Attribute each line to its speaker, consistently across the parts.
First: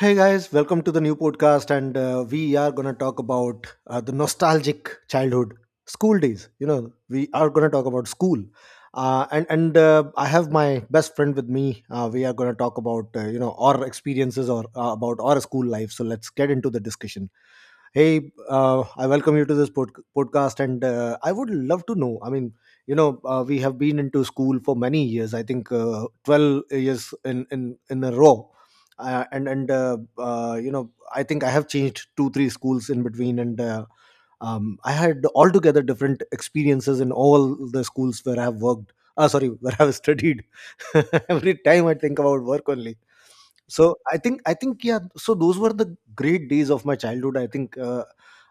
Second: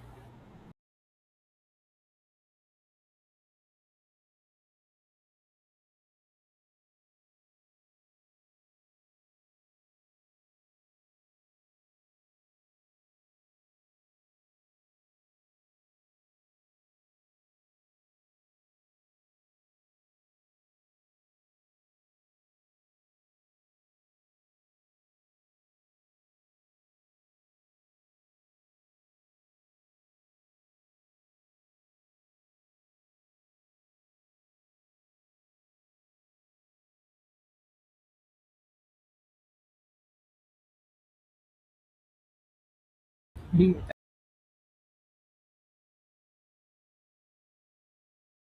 Speaker 1: Hey guys, welcome to the new podcast, and we are gonna talk about the nostalgic childhood school days. You know, we are gonna talk about school, and I have my best friend with me. We are gonna talk about you know our experiences or about our school life. So let's get into the discussion. Hey, I welcome you to this podcast, and I would love to know. I mean, you know, we have been into school for many years. I think 12 years in a row, and you know, I think I have changed 2 3 schools in between, and I had altogether different experiences in all the schools where I have worked. Ah, sorry, where I have studied. Every time I think about work only, so I think yeah, so those were the great days of my childhood. i think uh,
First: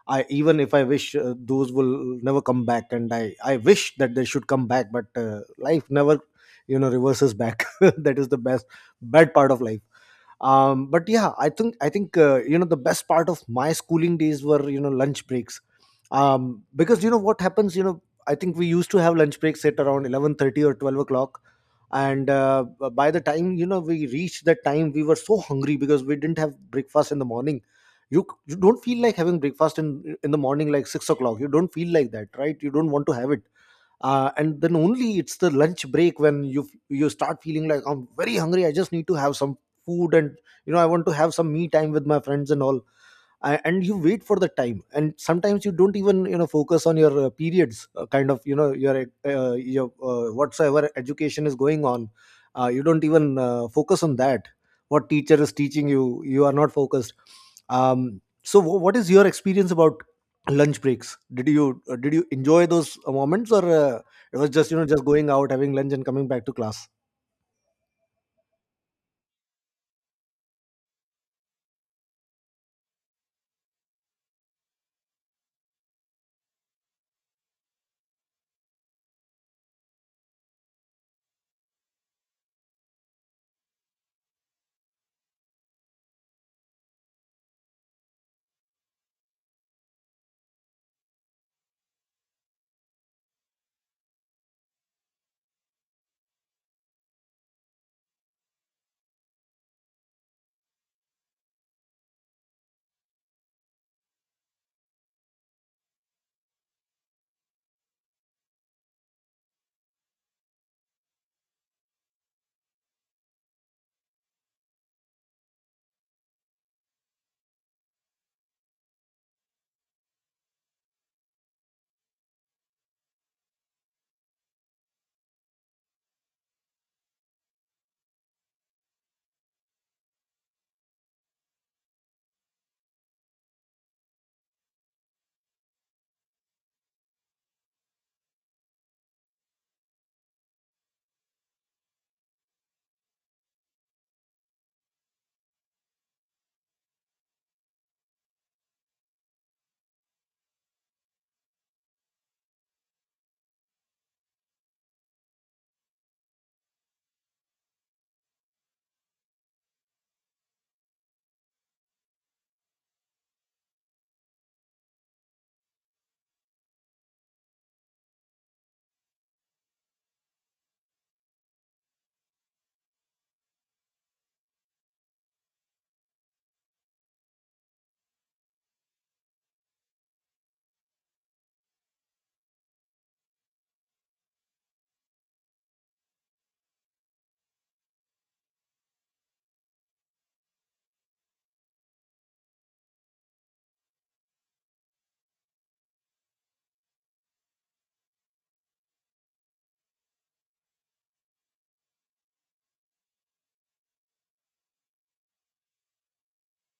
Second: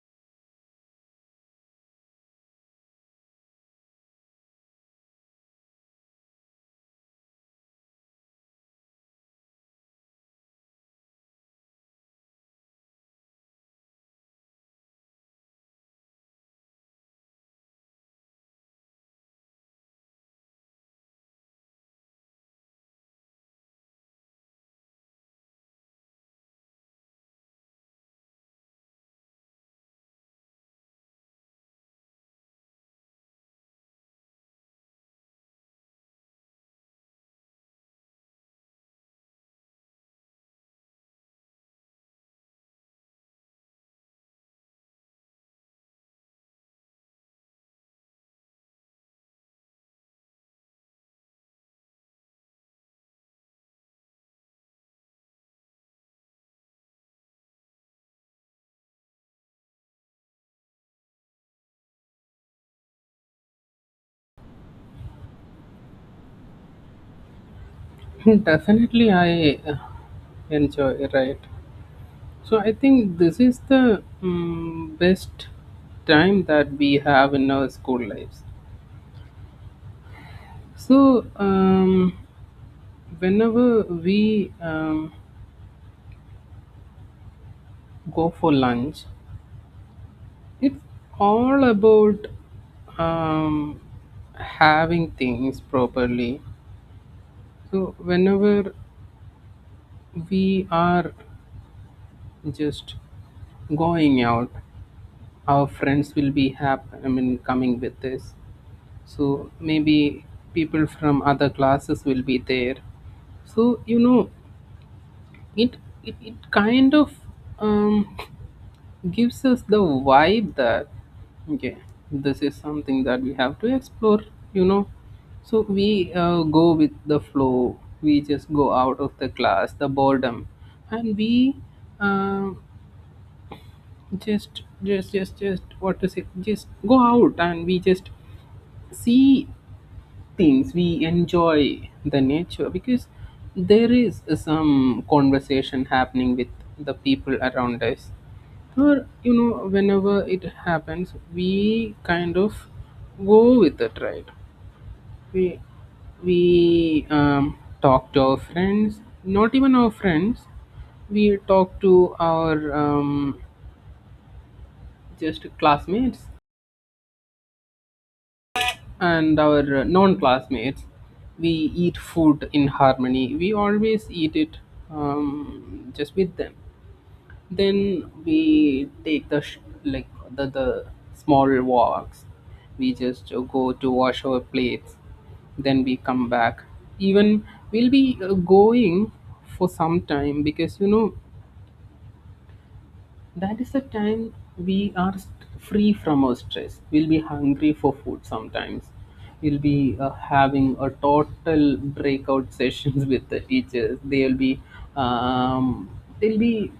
Speaker 1: i even if I wish those will never come back, and I wish that they should come back, but life never, you know, reverses back. That is the best bad part of life. But yeah, I think you know, the best part of my schooling days were, you know, lunch breaks. Because you know what happens, you know, I think we used to have lunch breaks at around 11:30 or 12 o'clock, and by the time, you know, we reached that time we were so hungry because we didn't have breakfast in the morning. You don't feel like having breakfast in the morning, like 6 o'clock, you don't feel like that, right? You don't want to have it. And then only it's the lunch break when you start feeling like, I'm very hungry. I just need to have some food, and I want to have some me time with my friends and all. And you wait for the time, and sometimes you don't even focus on your periods, kind of your whatsoever education is going on. You don't even focus on that. What teacher is teaching you, you are not focused. So, what is your experience about lunch breaks? Did you enjoy those moments, or? It was just, you know, just going out, having lunch, and coming back to class.
Speaker 2: Definitely, I enjoy, right? So, I think this is the best time that we have in our school lives. So, whenever we go for lunch, it's all about um, having things properly. So, whenever we are just going out, our friends will be happy. I mean, coming with us, so maybe people from other classes will be there, so you know it it kind of um, gives us the vibe that okay, this is something that we have to explore, you know. So we go with the flow, we just go out of the class, the boredom, and we uh, just what to say, just go out and we just see things, we enjoy the nature because there is some conversation happening with the people around us. Or you know, whenever it happens we kind of go with it, right? We we talk to our friends, not even our friends, we talk to our just classmates and our non classmates. We eat food in harmony. We always eat it just with them. Then we take the like the small walks. We just go to wash our plates. Then we come back. Even we'll be going for some time, because you know that is the time we are free from our stress. We'll be hungry for food. Sometimes we'll be having a total breakout sessions with the teachers. They'll be um, they'll be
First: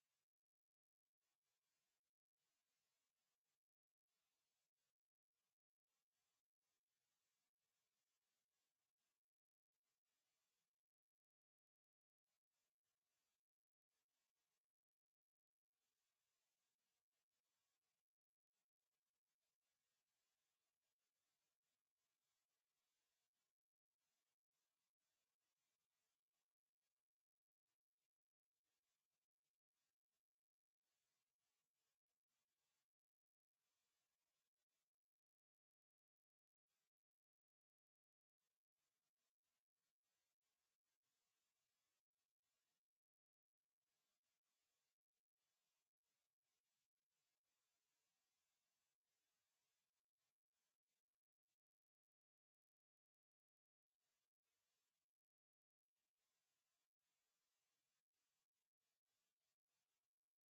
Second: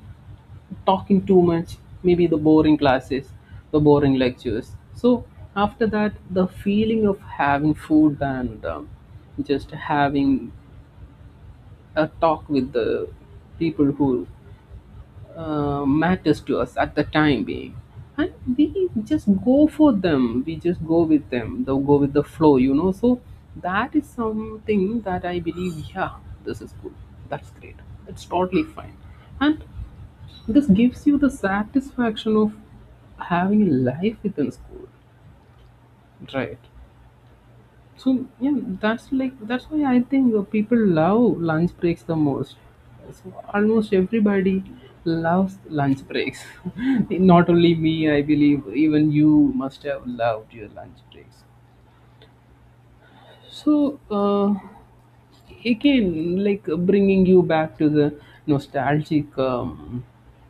Speaker 2: talking too much, maybe the boring classes, the boring lectures. So after that, the feeling of having food and just having a talk with the people who matters to us at the time being, and we just go for them, we just go with them, they go with the flow, you know. So that is something that I believe. Yeah, this is good, that's great, it's totally fine. And this gives you the satisfaction of having a life within school, right? So yeah, that's like that's why I think people love lunch breaks the most. So almost everybody loves lunch breaks. Not only me, I believe even you must have loved your lunch breaks. So, again, like bringing you back to the nostalgic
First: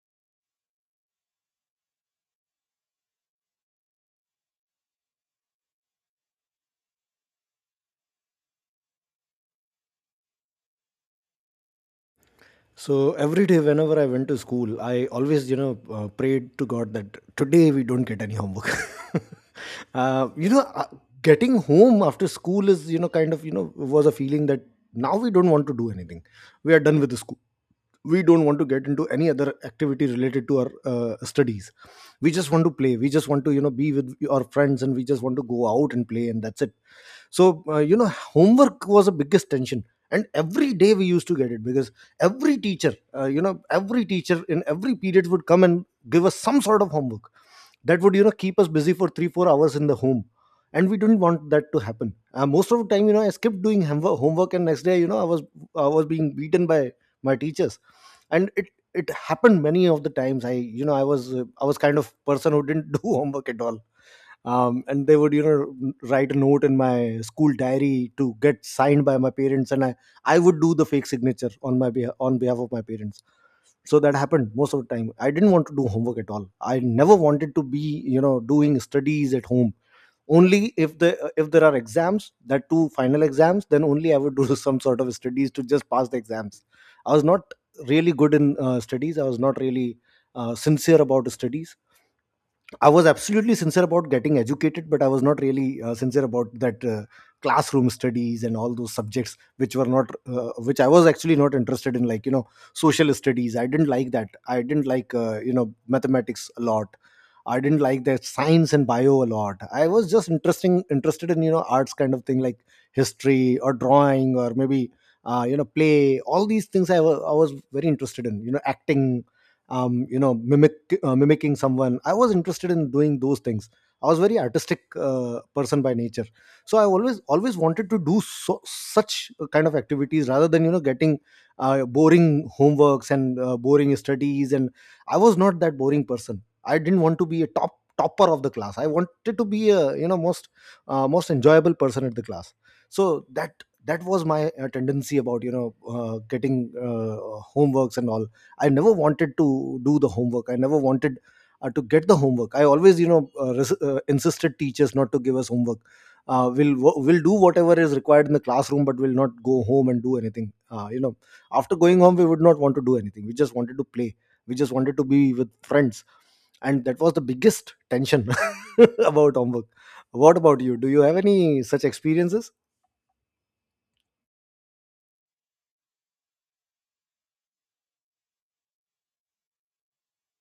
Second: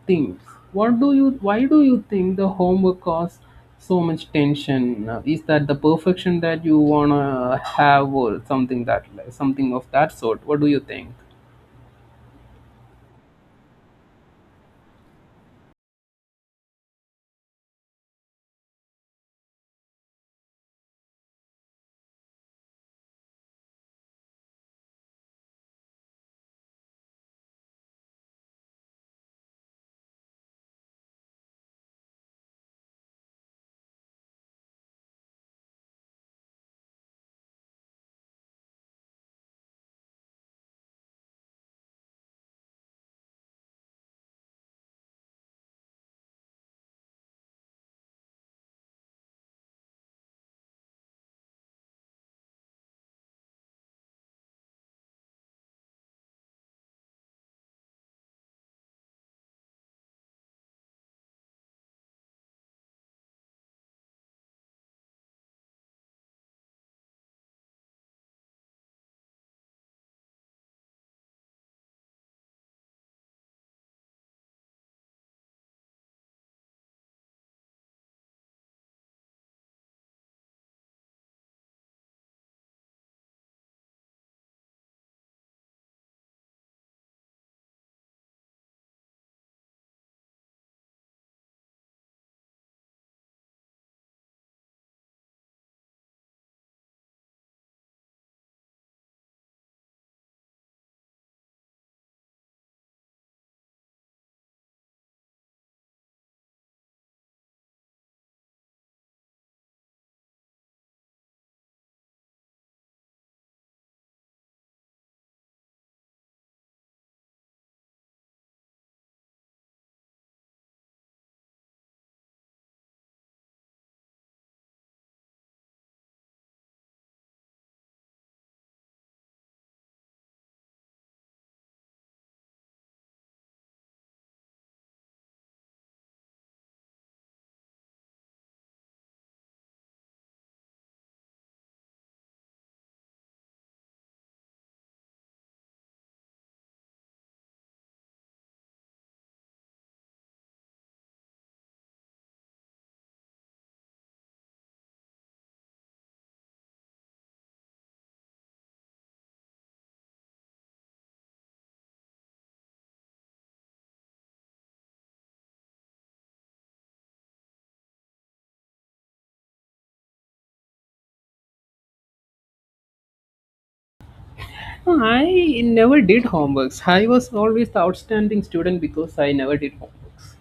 Speaker 2: things. What do you? Why do you think the homework caused so much tension? Is that the perfection that you wanna have, or something that something of that sort? What do you think?
Speaker 1: So every day, whenever I went to school, I always, prayed to God that today we don't get any homework. uh, you know, uh, getting home after school is, kind of, was a feeling that now we don't want to do anything. We are done with the school. We don't want to get into any other activity related to our studies. We just want to play, we just want to, you know, be with our friends, and we just want to go out and play, and that's it. So you know, homework was the biggest tension, and every day we used to get it because every teacher every teacher in every period would come and give us some sort of homework that would, you know, keep us busy for 3 4 hours in the home, and we didn't want that to happen. Most of the time, you know, I skipped doing homework, and next day, you know, I was being beaten by my teachers. And it happened many of the times. I you know i was I was kind of person who didn't do homework at all. And they would, you know, write a note in my school diary to get signed by my parents, and I would do the fake signature on my behalf, on behalf of my parents. So that happened most of the time. I didn't want to do homework at all. I never wanted to be, you know, doing studies at home. Only if the, if there are exams, that two final exams, then only I would do some sort of studies to just pass the exams. I was not really good in studies. I was not really sincere about studies. I was absolutely sincere about getting educated, but I was not really sincere about that classroom studies and all those subjects which were not, which I was actually not interested in, like you know, social studies. I didn't like that. I didn't like you know, mathematics a lot. I didn't like that science and bio a lot. I was just interesting interested in, you know, arts kind of thing, like history or drawing, or maybe you know, play. All these things I I was very interested in. You know, acting, you know, mimicking someone. I was interested in doing those things. I was very artistic person by nature. So I always wanted to do so, such kind of activities rather than, you know, getting boring homeworks and boring studies. And I was not that boring person. I didn't want to be a topper of the class. I wanted to be a, you know, most most enjoyable person at the class. So that was my tendency about, you know, getting homeworks and all. I never wanted to do the homework. I never wanted to get the homework. I always, you know, insisted teachers not to give us homework. We'll do whatever is required in the classroom, but we'll not go home and do anything. You know, after going home, we would not want to do anything. We just wanted to play. We just wanted to be with friends, and that was the biggest tension about homework. What about you? Do you have any such experiences?
Speaker 2: I never did homeworks. I was always the outstanding student because I never did homeworks.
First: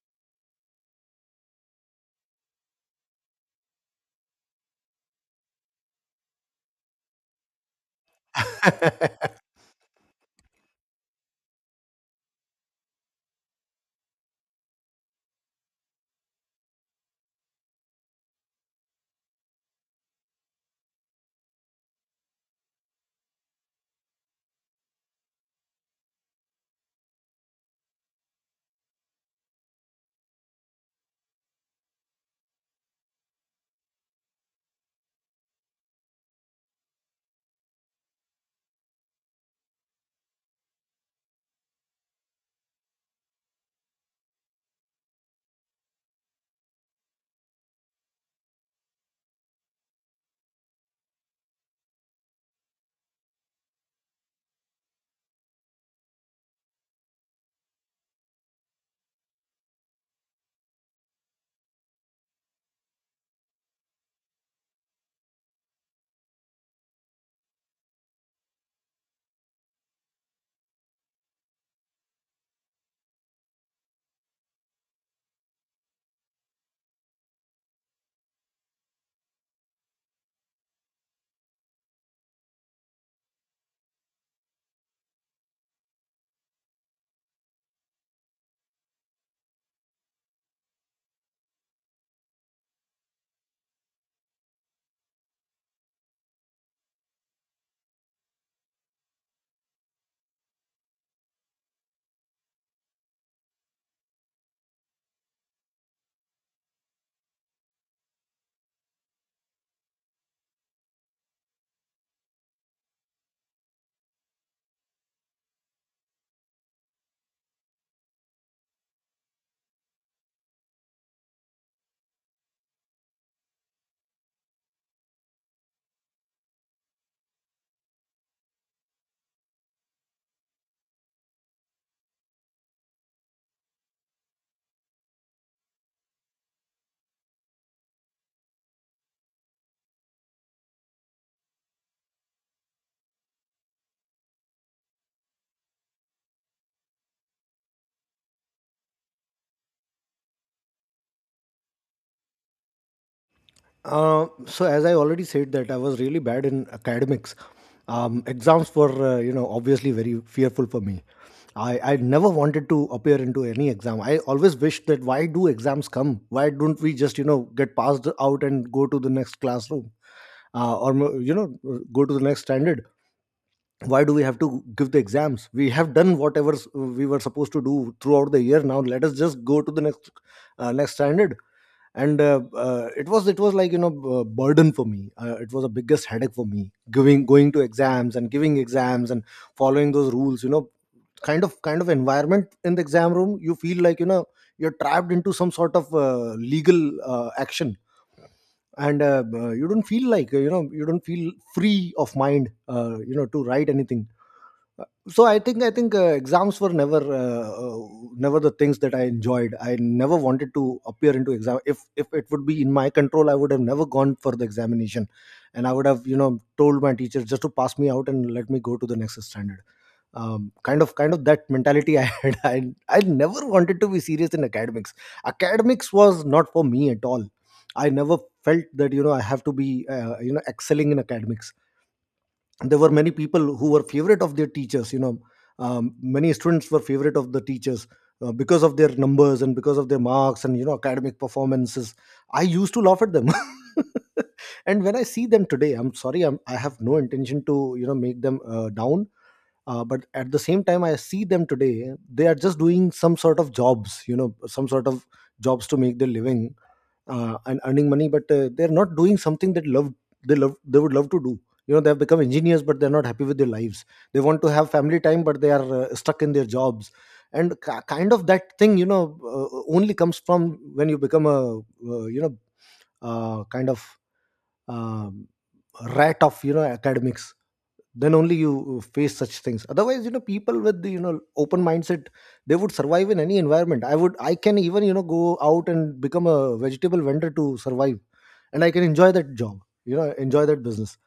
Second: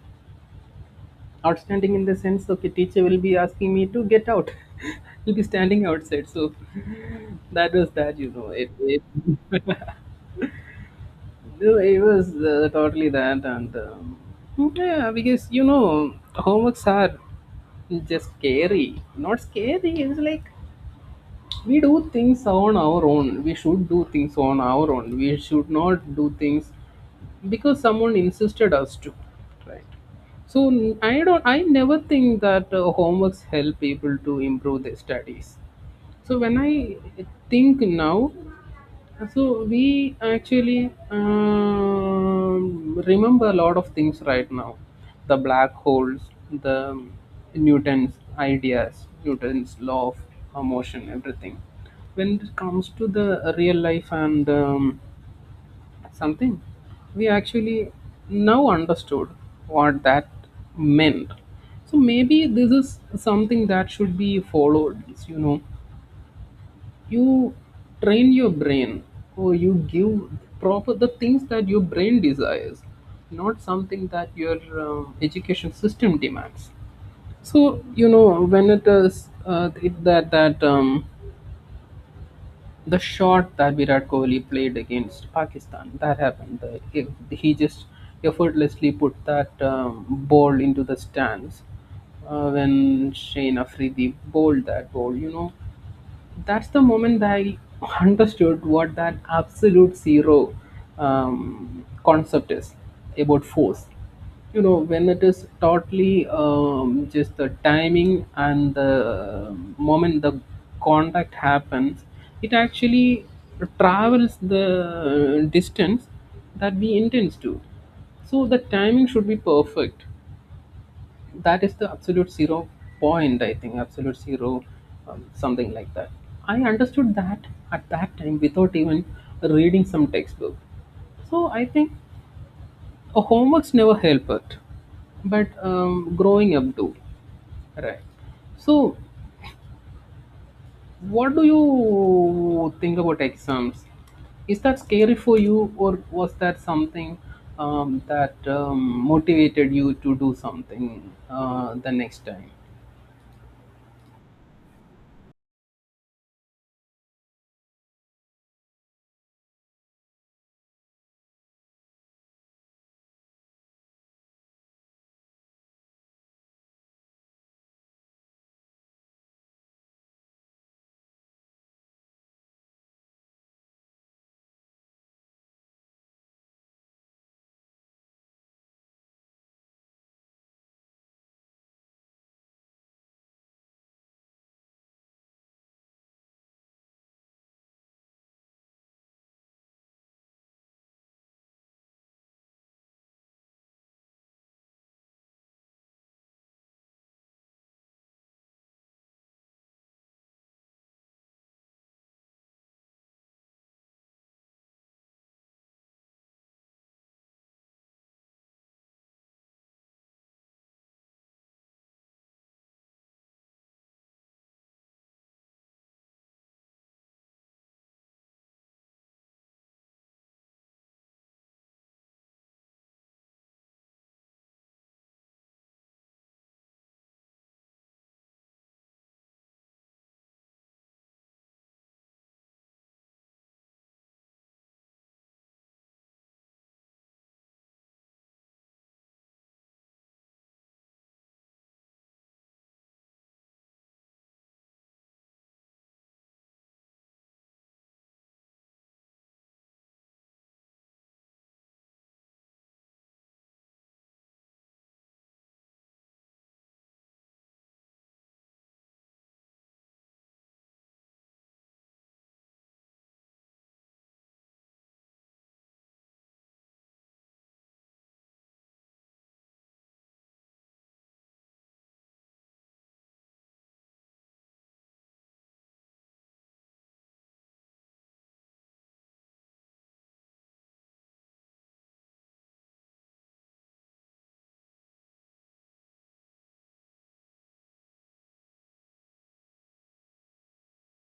Speaker 2: Outstanding in the sense, okay, teacher will be asking me to get out, he'll be standing outside. So that was that, you know, it was totally that. And yeah, because you know, homeworks are just scary, not scary, it's like we do things on our own, we should do things on our own, we should not do things because someone insisted us to, right? So I don't, I never think that homeworks help people to improve their studies. So when I think now, so we actually remember a lot of things right now. The black holes, the Newton's ideas, Newton's law of motion, everything. When it comes to the real life and something, we actually now understood what that meant. So maybe this is something that should be followed. You know, you train your brain, or you give proper the things that your brain desires, not something that your education system demands. So you know, when it is it, that that the shot that Virat Kohli played against Pakistan that happened. The, if he just effortlessly put that ball into the stands when Shane Afridi bowled that ball. You know, that's the moment that I understood what that absolute zero concept is about, force. You know, when it is totally just the timing, and the moment the contact happens, it actually travels the distance that we intend to. So the timing should be perfect, that is the absolute zero point. I think absolute zero, something like that, I understood that at that time without even reading some textbook. So I think homeworks never help it, but growing up do, right? So what do you think about exams? Is that scary for you, or was that something that motivated you to do something the next time?
Speaker 1: So as I already said, that I was really bad in academics. Exams were, you know, obviously very fearful for me. I never wanted to appear into any exam. I always wished that, why do exams come? Why don't we just, you know, get passed out and go to the next classroom? Or you know, go to the next standard. Why do we have to give the exams? We have done whatever we were supposed to do throughout the year. Now let us just go to the next next standard. And it was like, you know, burden for me. It was the biggest headache for me, giving going to exams and giving exams and following those rules, you know, kind of environment in the exam room. You feel like, you know, you're trapped into some sort of legal action. And you don't feel like, you know, you don't feel free of mind you know, to write anything. So I think exams were never never the things that I enjoyed. I never wanted to appear into exam. If it would be in my control, I would have never gone for the examination. And I would have, you know, told my teacher just to pass me out and let me go to the next standard. Kind of that mentality I had. I never wanted to be serious in academics. Academics was not for me at all. I never felt that, you know, I have to be you know, excelling in academics. There were many people who were favorite of their teachers, you know. Many students were favorite of the teachers because of their numbers and because of their marks and, you know, academic performances. I used to laugh at them. And when I see them today, I'm sorry, I have no intention to, you know, make them down. But at the same time, I see them today, they are just doing some sort of jobs, you know, some sort of jobs to make their living and earning money. But they're not doing something that love they love, they would love to do. You know, they have become engineers, but they're not happy with their lives. They want to have family time, but they are stuck in their jobs, and kind of that thing, you know, only comes from when you become a kind of um, rat of, you know, academics. Then only you face such things. Otherwise, you know, people with the, you know, open mindset, they would survive in any environment. I would, I can even, you know, go out and become a vegetable vendor to survive. And I can enjoy that job, you know, enjoy that business.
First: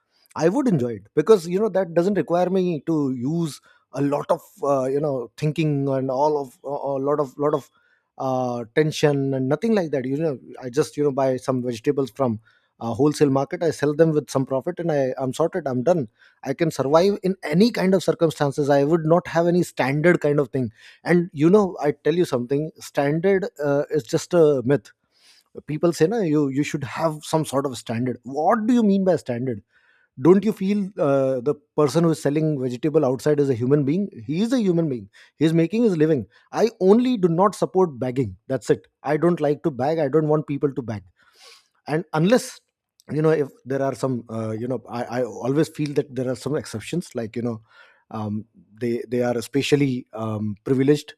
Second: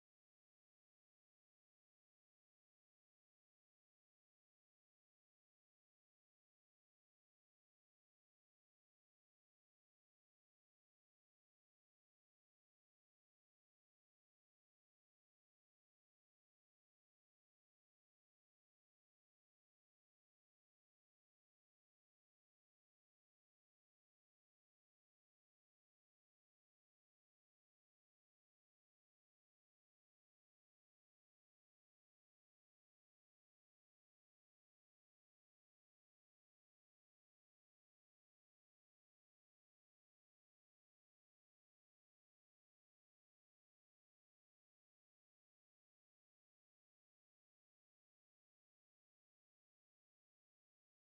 Speaker 1: I would enjoy it because, you know, that doesn't require me to use a lot of you know, thinking and all of a, a lot of tension and nothing like that, you know. I just, you know, buy some vegetables from a wholesale market, I sell them with some profit, and I'm sorted, I'm done. I can survive in any kind of circumstances. I would not have any standard kind of thing. And you know, I tell you something, standard is just a myth. People say, no, you should have some sort of standard. What do you mean by standard? Don't you feel the person who is selling vegetable outside is a human being? He is a human being, he is making his living. I only do not support bagging, that's it. I don't like to bag, I don't want people to bag. And unless, you know, if there are some I always feel that there are some exceptions, like you know, um, they are especially privileged.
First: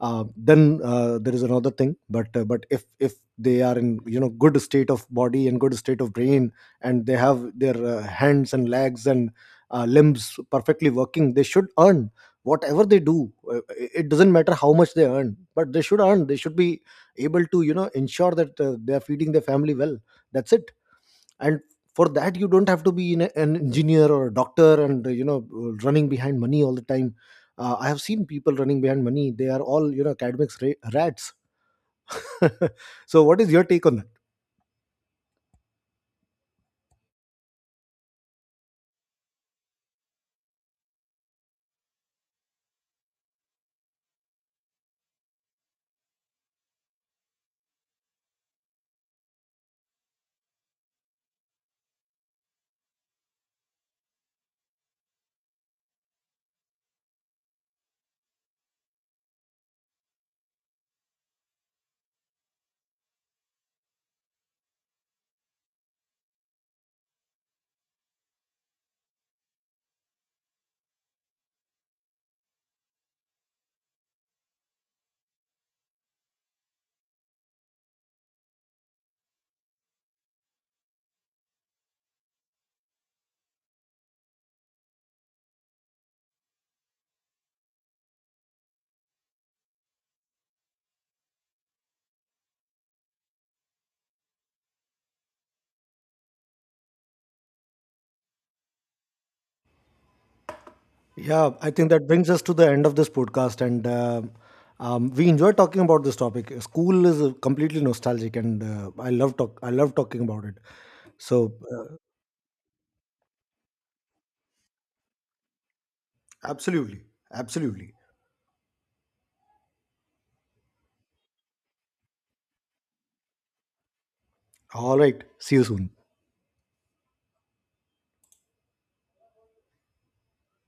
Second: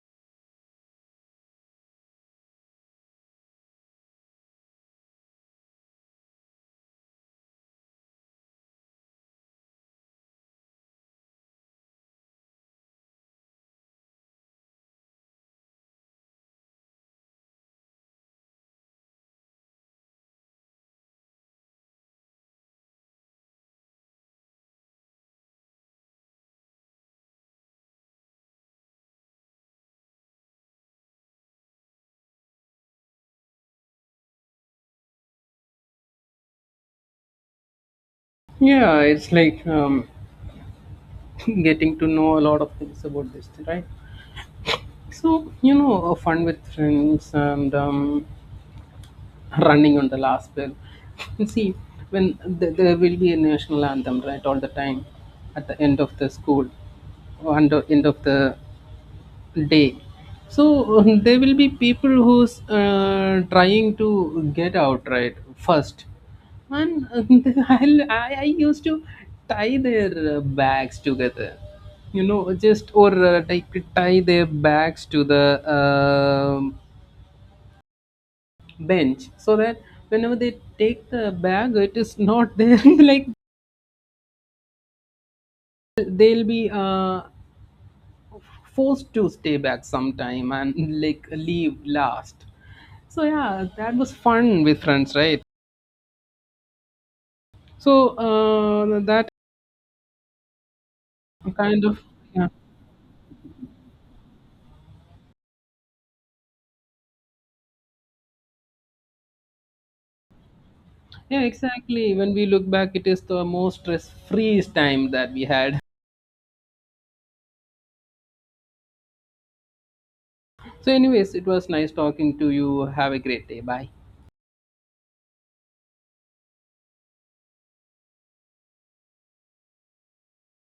Speaker 1: Then there is another thing, but but if they are in, you know, good state of body and good state of brain, and they have their hands and legs and limbs perfectly working, they should earn whatever they do. Uh, it doesn't matter how much they earn, but they should earn, they should be able to, you know, ensure that they are feeding their family well. That's it. And for that, you don't have to be an engineer or a doctor and running behind money all the time. I have seen people running behind money, they are all, you know, academics rats. So what is your take on
Speaker 2: Yeah, it's like getting to know a lot of things about this, right? So, you know, fun with friends and running on the last bell. And see, when there will be a national anthem, right, all the time at the end of the school, or at the end of the day. So there will be people who's trying to get out right first. And I used to tie their bags together, you know, just, or like tie their bags to the bench so that whenever they take the bag it is not there. Like they'll be forced to stay back sometime and like leave last. So yeah, that was fun with friends, right? So that
Speaker 1: that? Yeah, I
Speaker 2: kind
Speaker 1: think
Speaker 2: of,
Speaker 1: that brings us
Speaker 2: yeah,
Speaker 1: to the end of this podcast. And we enjoy talking about this topic. School is completely nostalgic and I love talking about it.
Speaker 2: yeah,
Speaker 1: So
Speaker 2: exactly. When we look back, it is the most stress-free time that we had.
Speaker 1: absolutely, absolutely.
Speaker 2: So, anyways, it was nice talking to you. Have a great day. Bye.
Speaker 1: All right, see you soon.